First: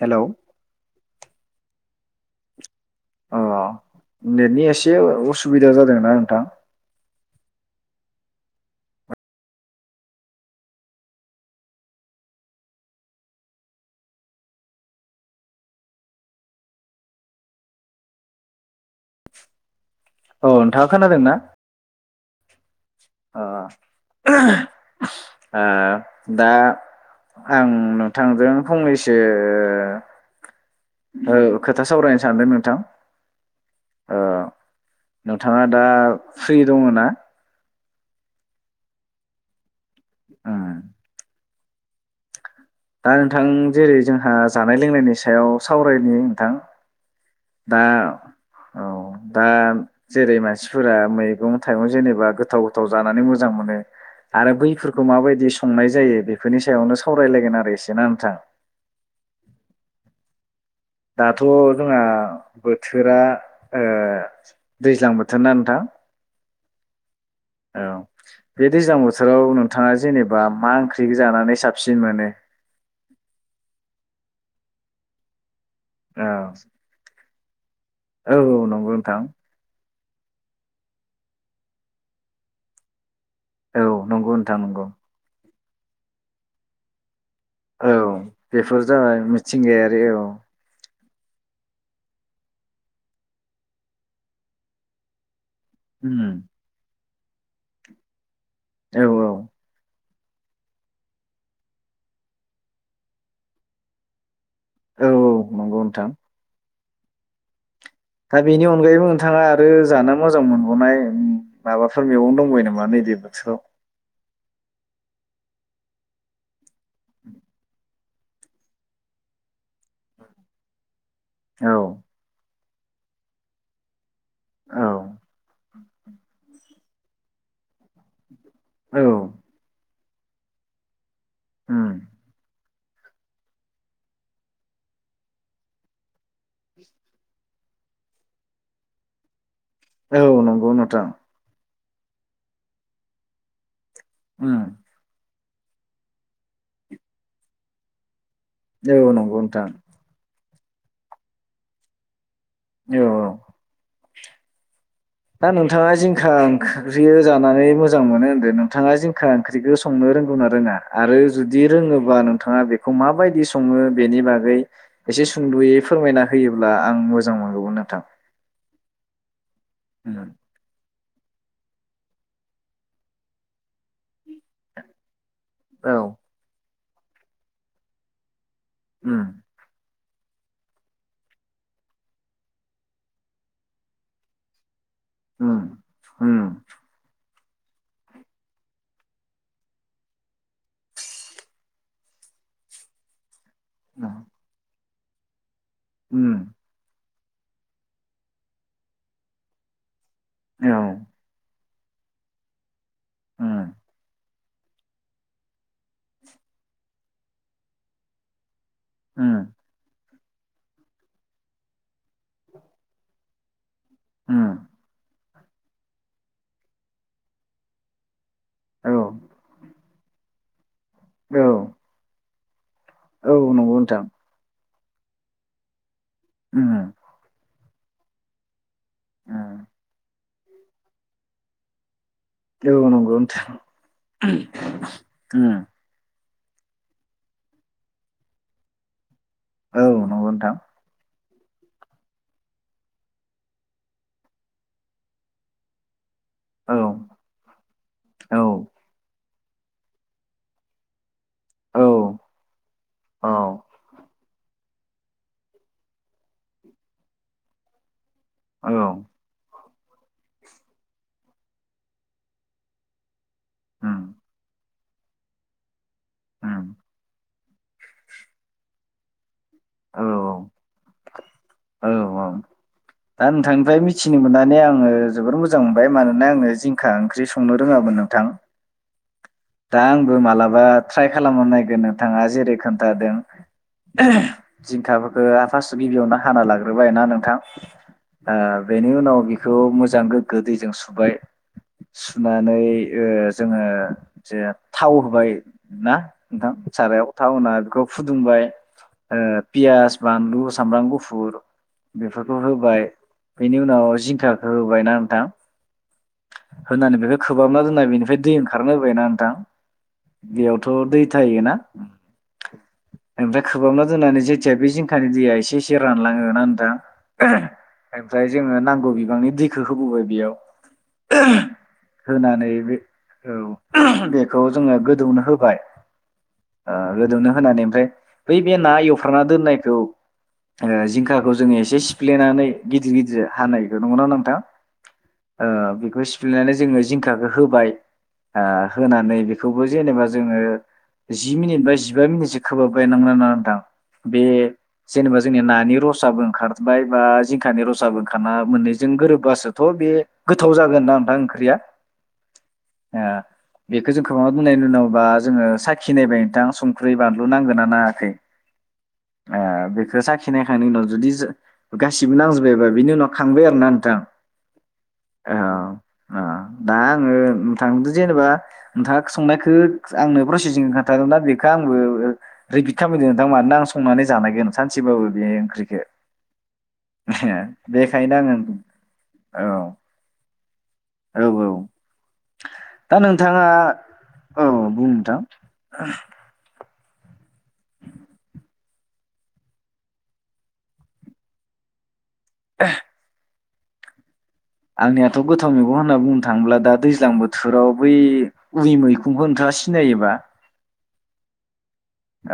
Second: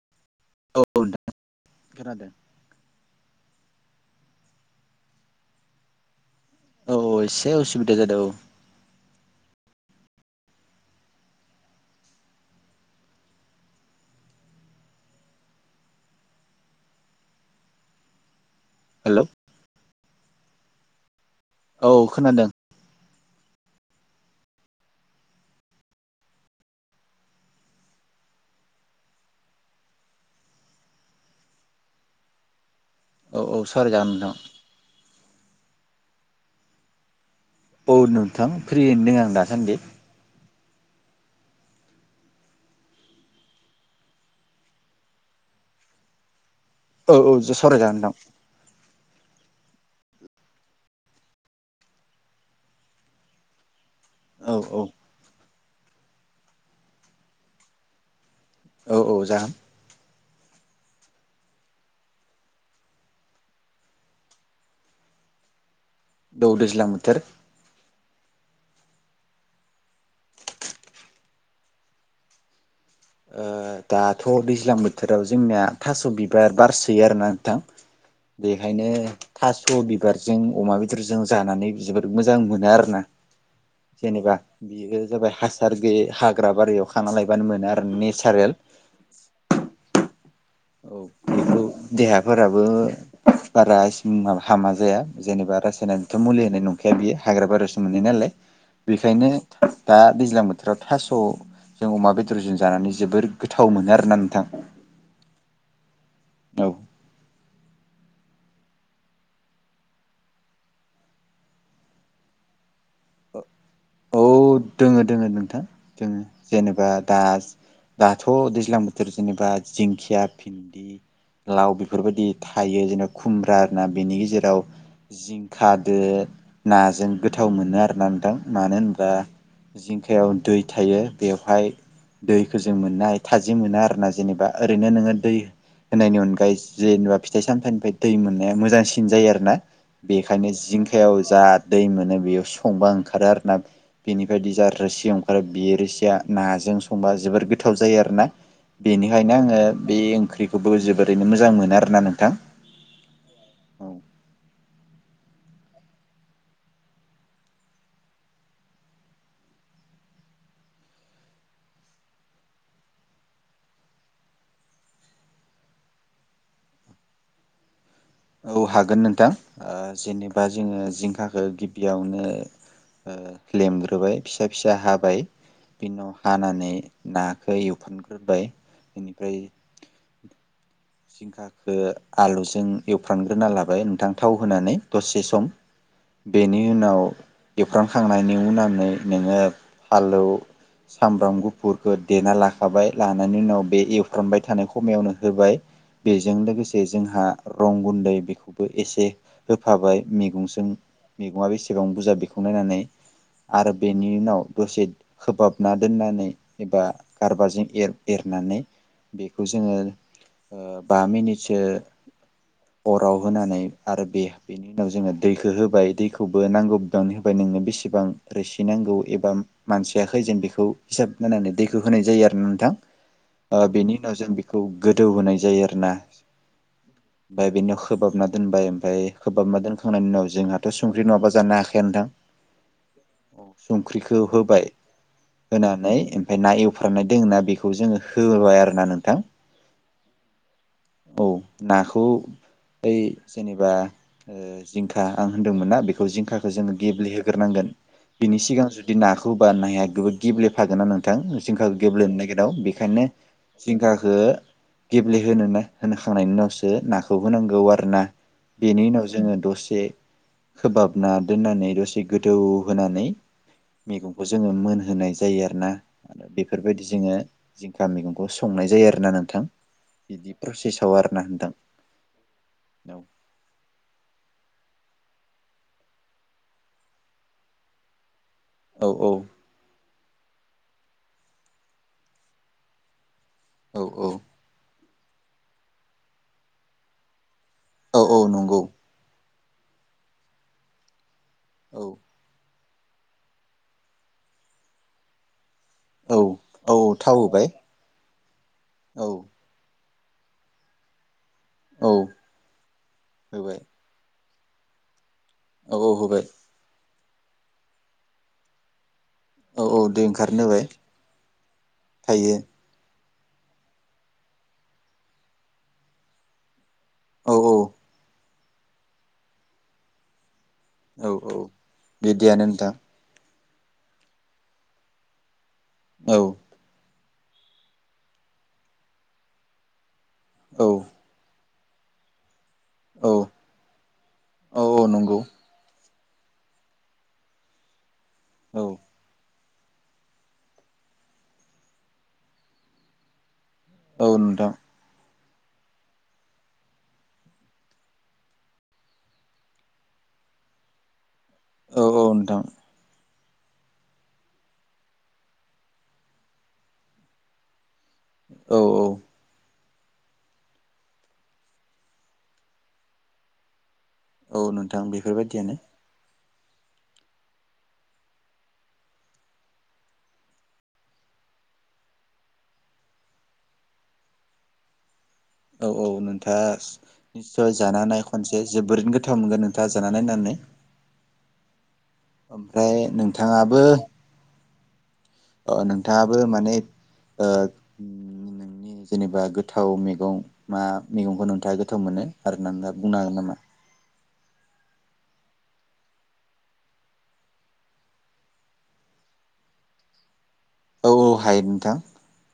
Hello औ नोंथां खोनादों अ नेटनि एसे उसुबिदा जादोंना नोंथां औ औ एसे असुबिदा जादों औ हेलौ औ नोंथाङा खोनादों ना औ खोनादों ओ ओ दा आं नोंथांजों फंनैसो ओ खोथा सावरायनो सानदों नोंथां औ औ सावराय जागोन ओ नोंथां नोंथाङा दा फ्रि दङ ना औ नोंथां फ्रि होनदों आं दासान्दि उम दा नोंथां जेरै जोंहा जानाय लोंनायनि सायाव सावरायनि नोंथां औ औ दा सावरायजागोन नोंथां औ दा जेरै मानसिफोरा मैगं थाइगं जेनेबा गोथाव गोथाव जानानै मोजां मोनो औ आरो औ बैफोरखौ माबायदि संनाय जायो बेफोरनि सायावनो सावरायलायगोन आरो एसे ना नोंथां औ औ जागोन दाथ जोंहा बोथोरा ओ दैज्लां बोथोरना नोंथां? औ दैज्लां बोथोर। औ बे दैज्लां बोथोराव नोंथांङा जेनेबा मा ओंख्रि जानानै साबसिन मोनो। दाथ दैज्लां बोथोराव जोंनिया। थास औ बिबार बारसोयो आरोना। नोंथां। औ औ बेखायनो नंगौ नोंथां थास बिबार। बिबारजों अमा बेदरजों जानानै जोबोर मोजां मोनो आरो ना। औ नंगौ जेनेबा नोंथां नंगौ बेयो जाबाय हसार। हासार गोयै बे हाग्रा बारियाव खाना लायबानो मोनो। आरो औ नेचारेल बेफोर जाबाय मिथिंगायारि औ। औ बे देहाफोराबो बारा हामा जाया जेनेबा। बासायनायनिथ उम मुलि होनाय नंखाया बियो। हाग्रा बारियावसो मोननाय नालाय। औ औ बेखायनो दा। दैज्लां बोथोराव थास जों अमा बेदरजों जानानै जोबोर गोथाव मोनो आरोना नोंथां। औ औ नंगौ नोंथां। औ। दा बेनि अनगायैबो नोंथांङा आरो जानो मोजां मोनबावनाय माबाफोर मैगं दंबावयो नामा। बेबायदि बोथोराव। दंङ दंङ नोंथां दङ जेनेबा दा दाथ दैज्लां बोथोर जेनेबा जिंखिया भिन्दि। औ लाव बेफोरबायदि। थायो जेनेबा खुम्ब्रा आरो ना बेनि गेजेराव। जेराव औ जिंखाजों। नाजों गोथाव मोनो आरो। नोंथां मानो औ होनबा। जिंखायाव दै थायो। बेवहाय उम दै। दैजों मोननाय थाजिम मोनो आरो ना जेनेबा ओरैनो नोंङो दै होनायनि अनगायै जेनेबा फिथाइ सामथायाइनिफ्राय दै मोननाया मोजांसिन जायो आरो ना। औ बेखायनो नंगौ नोंथां जिंखायाव जा। दै मोनो बेयाव संबा ओंखारो आरो ना। बेनि बायदि उम जा रोसि ओंखारो। आरो बे रोसिया नाजों संबा जोबोर गोथाव जायो आरोना। औ बेनिखायनो नंगौ आंङो नोंथां बे ओंख्रिखौ। बेखौबो जोबोरैनो मोजां मोनो आरो ना नोंथां। औ औ। औ दा नोंथाङा जिंखा ओंख्रि जानानै मोजां मोनो होनदों नोंथाङा जिंखा ओंख्रिखौ संनो रोंगौ ना रोङा? आरो जुदि रोङोबा नोंथाङा बेखौ माबायदि सङो बेनि बागै एसे सुंद'यै फोरमायना होयोब्ला आं मोजां मोनगौमोन नोंथां। औ हागोन नोंथां। ओ उम जेनेबा जोङो जिंखा गिबियावनो ओ लेमग्रोबाय फिसा फिसा हाबाय। बिनि उनाव औ हानानै नाखौ एवफ्रामग्रोबाय। उम बेनिफ्राय जिंखाखो आलुजों एवफ्रामग्रोना लाबाय नोंथां थाव होनानै दसे सम उम उम बेनि उनाव एवफ्रामखांनायनि उनानै नोङो फालौ सामब्राम गुफुरखौ देना लाखाबाय लानायनि उनाव बे उम एवफ्रामबाय थानायखौ खमायावनो होबाय। बेजों उम लोगोसे जोंहा रं गुन्दै बेखौबो एसे होफाबाय। मैगंजों औ मैगङा बेसे बां बुरजा बेखौ नायनानै उम आरो बेनि उनाव दसे खोबहाबना दोननानै एबा गारबाजों एर-एरनानै उम बेखौ जोङो ओ बा मिनिट सो अराव होनानै आरो बे उम बेनि उनाव जोङो दैखो होबाय दैखौबो नांगौ बिबांनो होबाय नोंनो बिसेबां औ रोसिनांगौ एबा मानसि या खैजोन बेखौ हिसाब औ नायनानै दैखौ होनाय जायो आरो ना औ नंगौ बेनि नोंथां उनाव जों बेखौ गोदौ होनाय जायो आरो ना। उम ओमफ्राय बेनि उनाव खोबाबना दोनबाय। ओमफ्राय खोबाब ना उम दोनखांनायनि उनाव जोंहाथ' संख्रि नङाबा जानो हाखाया नोथां? औ नंगौ होबाय नोंथां होनानै ओमफ्राय ना एवफ्रनाय दोङो ना बेखौ जोङो होबाय आरो ना नोंथां। औ नंगौ नोंथां। औ ना खौ ओइ जेनेबा ओ जिंखा आं होनदोंमोन ना बे खौ जिंखाखौ जों औ गेब्लेहोग्रोनांगोन औ बिनि सिगां जुदि ना खौबानोहाया गेब्लेफागोना नों थां जिंखाखौ औ गेब्लेनो नागिराव बेखायनो औ जिंखाखो गेब्लेहोनो ना होनोखांनायनि उनावसो ओ नाखौ होनांगौ आरो ना। औ बेनि उनाव जोङो दसे खोबहाबना दोननानै दसे गोदौ होनानै उम मैगंखौ जोङो मोनहो होनाय जायो आरोना। आरो उम बेफोरबायदि जोङो जिंखा मैगंखौ संनाय जायो आरो ना नोंथां। औ बिदि प्रसेसआव आरोना नोंथां। औ औ औ दा नोंथांनिफ्राय मिथिनो मोननानै आं आङो जोबोर मोजां मोनबाय मानोना आङो जिंखा ओंख्रि संनो रोङामोन नोंथां। औ औ। दा आंबो मालाबा ट्राइ खालामनो नायगोन नोंथाङा जेरै खोन्थादों। औ औ जिंखाबो ओ आ फास गिबियावनो हाना लाग्रोबाय ना नोंथां औ औ ओ नंगौ बेनि उनाव बेख खौ मोजां गोग्गो दैजों सुबाय। औ सुनानै ओ जोङो जेर थाव होबाय ना औ नोंथां औ सारायाव थाव होबाय थावहोना बेखौ फु फुदुंबाय। औ ओ पियास बान्लु सामब्राम गुफुर औ बेफोरखौ होबाय बेनि होबाय उनाव जिंखा होबायना नोंथां औ होबाय। होननानै बेखौ खोबाबना दोननाय बेनिफ्राय दै ओंखारनो होबायना नो थां औ औ दै ओंखारनो होबाय बेयावथ' दै थायोना। थायो ओमफ्राय खोबाबना दोननानै जेथिया बे जिंखानि दैया एसे एसे रानलाङो ना नोंथां औ ओहो औ आमफ्राय जोङो नांगौ बिबांनि दैखौ होबोबाय बियाव औ औ बिदियानो नोंथां बे औ ओहा बेखौ जोङो गोदौनो होबाय औ ओ गोदौनो होनानै ओमफ्राय बै बे ना एवफ्रामना दोननायखौ औ ओ जिंखाखौ जोङो एसे सिफ्लेनानै गिदिर औ गिदिर हानायखौ नंगोना नोंथां औ औ नंगौ ओ बे खौ सिफ्लेनानै जोङो जिंखाखौ होबाय आ औ होनानै बे खौबो जेनेबा जोङो जि मिनिट बा जिबा मिनिटसो खोबहाबबाय नोंगौना नङा नोंथां? औ बे नोंथां जेनेबा जोंनिया नानि रसाबो ओंखारबाय बा जिंखानि रसाबो ओंखारना मोननैजों गोरोबबासोथ' बे गोथाव जागोन ना नोंथां ओं औ औ नोंथां आ बेखौ जों खोबहाबना दोननायनि उनाव बा जोङो साखि नायबाय नोंथां संख्रि बानलु नांगोना नाङा औ औ खो साखिनायखांनायनि उनाव जुदि जा गासिबो नांजोब्बायबा बिनि उनाव खांबाय आरो ना औ नोंथां बेफोरबायदियानो अ दा आङो नोंथांदो' जेनेबा नोंथाङा संनायखो आंनो प्रसेसिं खोनथागोनबा बेखौ आंबो रिफिद खामफिनगोन ओनथां मानोना आं संनानै जानायगोन सानसेबाबो बे औ ओंख्रिखौ औ नोंथाङा निस्सय जाना नाय बेखायनो आङो खनसे जोबोरैनो गोथाव औ मोनगोन नोंथाङा जाना नायनानै औ औ ओमफाय दा नोंथाङा नोंथाङाबो औ बुं नोंथां अ नोंथाङाबो माने ओ [inaudible] जेनेबा गोथाव मैगं मा मैगंखौ नोंथाङा गोथाव मोनो आरो नोंथाङा बुंनो हागोन नामा आंनियाथ' गोथाव मैगं होनना बुंनो थाङोब्ला दा दैज्लां बोथोराव बै उरि मैखुंखौ नोंथाङा सिनायोबा? औ औ हायो नोंथां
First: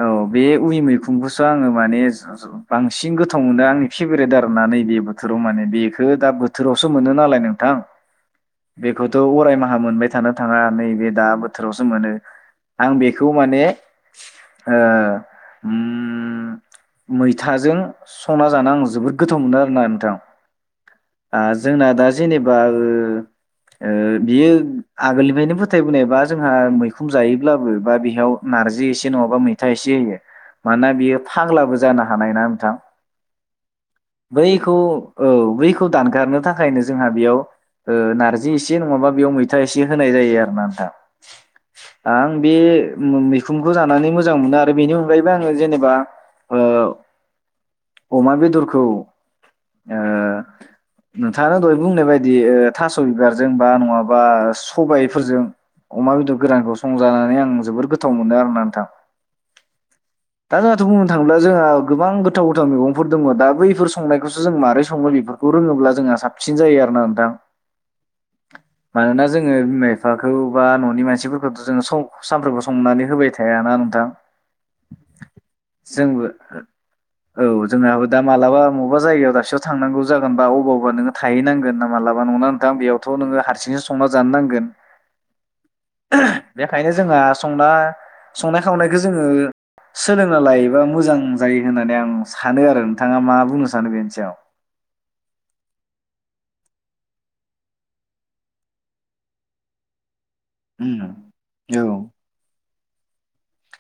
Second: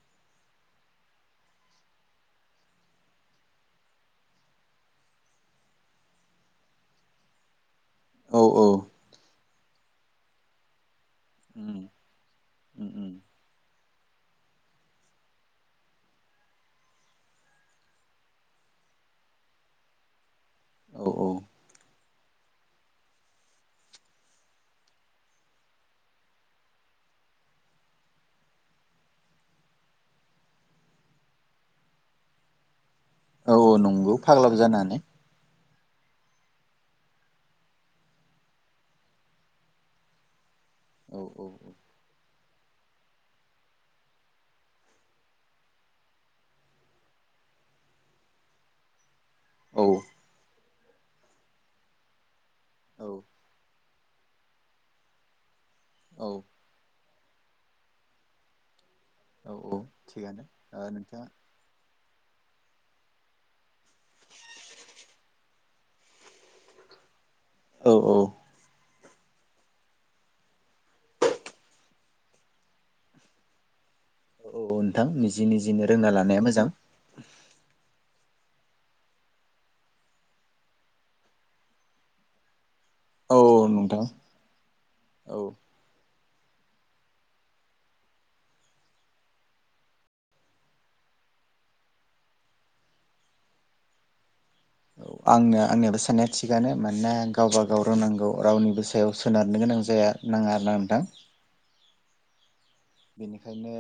औ बे ऐ मैखुनखौसो आङो माने जा बांसिन गोथाव मोनो आंनि फेभरेट आरोना नैबे बोथोराव माने बेखौ दा बोथोरावसो मोनो नालाय नोंथां औ औ बेखौथ' अराय मा हा मोनबाय थानो थाङा नैबे दा उम बोथोरावसो मोनो उम आं उम बेखौ माने ओ ओम मैथाजों संना जानो आङो जोबोद गोथाव मोनो आरोना नोंथां औ औ आ जोंना दा जेनेबा ओ ओ बियो आगोलनिफायनो फोथायबोनाय बा जोंहा मैखुन जायोब्लाबो बा बेहयाव नार्जि एसे नङाबा मै था इसे होयो मानोना बियो फाग्लाबो जानो हानाय ना नोंथां औ औ नंगौ फाग्लाबो बैखौ जानो हानाय औ बैख खौ दानगारनो थाखायनो जोंहा बेयाव ओ नारजि एसे नङाबा बेयाव मैथा एसे होनाय जायो आरो ना औ औ [inaudible] बे मैखुनखौ जानानै मोजां मोनो आरो बेनि अनगायैबो आङो जेनेबा ओ अमा बेदरखौ औ ओ नोंथाङा दहाय बुंनाय बायदि थास औ बिबारजों बा नङाबा सबायफोरजों अमा औ बेदर गोरानखौ संजानानै आं जोबोर गोथाव मोनो आरोना नोंथां औ औ थिगानो दा जोंहाथ ओ बुंनो नोंथाङा थाङोब्ला जोंहा गोबां गोथाव गोथां मैगंफोर दङ दा बैफोर संनायखौसो जों मारै सङो बेफोरखौ रोङोब्ला जोंहा साबसिन जायो आरोना नोंथां औ औ मानोना जोङो बिमा बिफाखौ बा ननि मानसिफोरखौथ जोङो सानफ्रोमबो संनानै होबाय थायाना नोंथां औ नोंथां निजि निजिनो रोंना जोंबो लानाया मोजां औ जोंहाबो दा मालाबा मबेबा जायगायाव दाबसेयाव थांनांगोन जागोन बा अबावबा थाहैनांगोना मालाबा न ना नोंथां बेयावथ औ नोङो औ हारसिङैसो नोंथां संना जाहैनांगोन जानो औ नांगोन बेखायनो जोङो संना संनाय खावनाय जोङो सोलोंना लायोबा मोजां जायो होननानै आं सानो आरो नोंथाङा मा बुंनो सानो बेनि सायाव आंनो आंनियाबो साननाया थिगानो मानोना गावबा गाव रोंनांगौ रावनिबो सायाव सोनारनो गोनां जाया नाङा आरोना ओम नोंथां औ बेनिखायनो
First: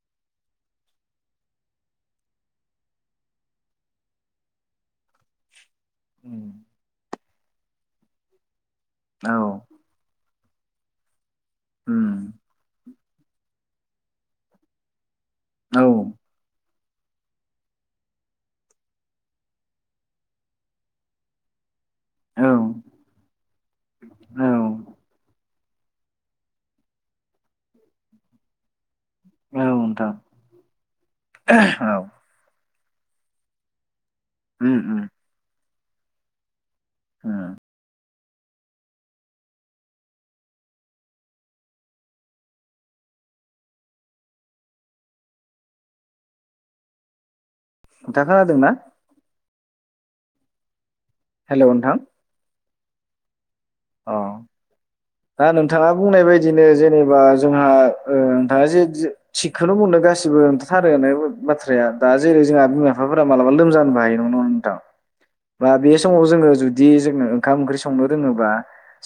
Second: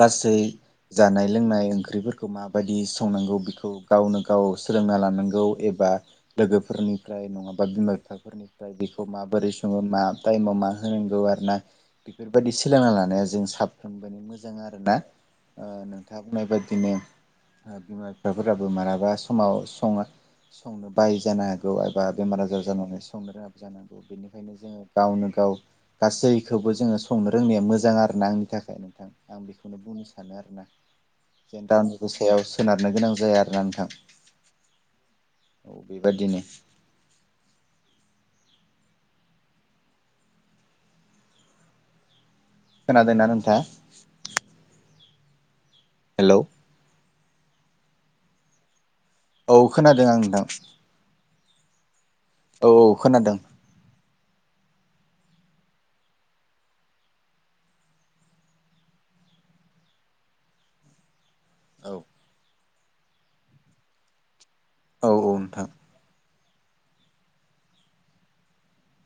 गासै जानाय लोंनाय ओंख्रिफोरखौ माबायदि संनांगौ बेखौ गावनो गाव सोलोंना लानांगौ ए बा लोगोफोरनि फ्राय नङाबा बिमा बिफाफोरनि बेखौ औ माबोरै सङो मा टाइमाव मा होनांगौ आरो उम बेफोरबायदि सोलोंना ला ओ जों साफ्रोमबोनि मोजां आरोना ओ औ नोंथाङा बुंनाय बायदि बिदिनो बिमा बिफाफोराबो मालाबा समाव सङो संनो बायो जाना गौ एबा बेमार औ आजार जानानै संनो रोङाब जानांगौ बेनिखायनो जोङो गावनो गाव गासैखौबो जोङो संनो रोंनाया मो जां आरो ना आंनि थाखाय नोंथां आं औ बेखौनो बुंनो नोंथां सानो आरोना जेन औ दावनि गो सायावसो सोनारनो गोनां जाया आरोना नोंथां ओम ओम बेबायदिनो ओम खोनादों ना नोंथां हेलौ नोंथाङा खोनादों ना औ खोनादों आं नोंथां हेलौ नोंथां औ औ खोनादों [unintelligible] बाथ्राया औ दा जेरै जोंहा [unintelligible] फोरा मालाबा लोमजानाय [unintelligible] औ औ नोंथां बा बे समाव जोङो जुदि जोङो ओंखाम ओंख्रि संनो रोङोबा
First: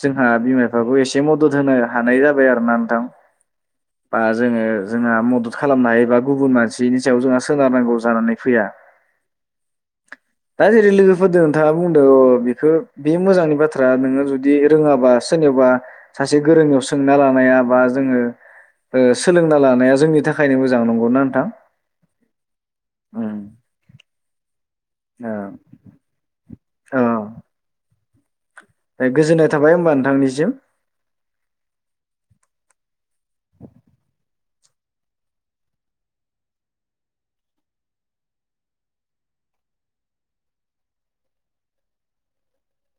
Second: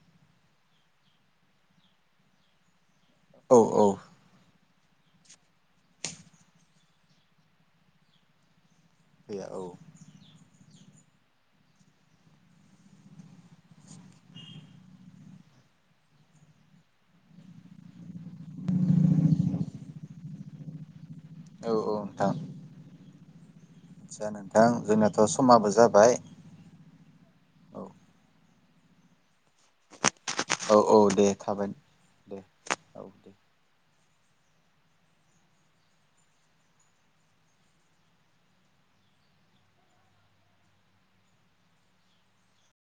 जोंहा बिमा बिफाखौ एसे मदद होनो हानाय जाबाय आरो ना नोंथां। औ औ बा जोङो जोंहा मदद खालामनो हायो एबा गुबुन मानसिनि सायाव जोंहा सोनारनांगौ जानानै फैया। फैया औ। दा जेरै लोगोफोरजों नोंथाङा बुंदों अ बेखौ बे मोजांनि बाथ्रा नोङो जुदि बिदि रोङाबा सोरनावबा सासे गोरोंनियाव सोंना लानाया बा जोङो सोलोंना लानाया जोंनि थाखायनो मोजां नंगौना नोंथां? औ औ नोंथां उम जानागौ दा जोंनाथ' समाबो जाबाय। अ औ दे गोजोन्नाय थाबाय होमबा नोंथांनिसिम। औ औ दे थाबाय दे औ दे।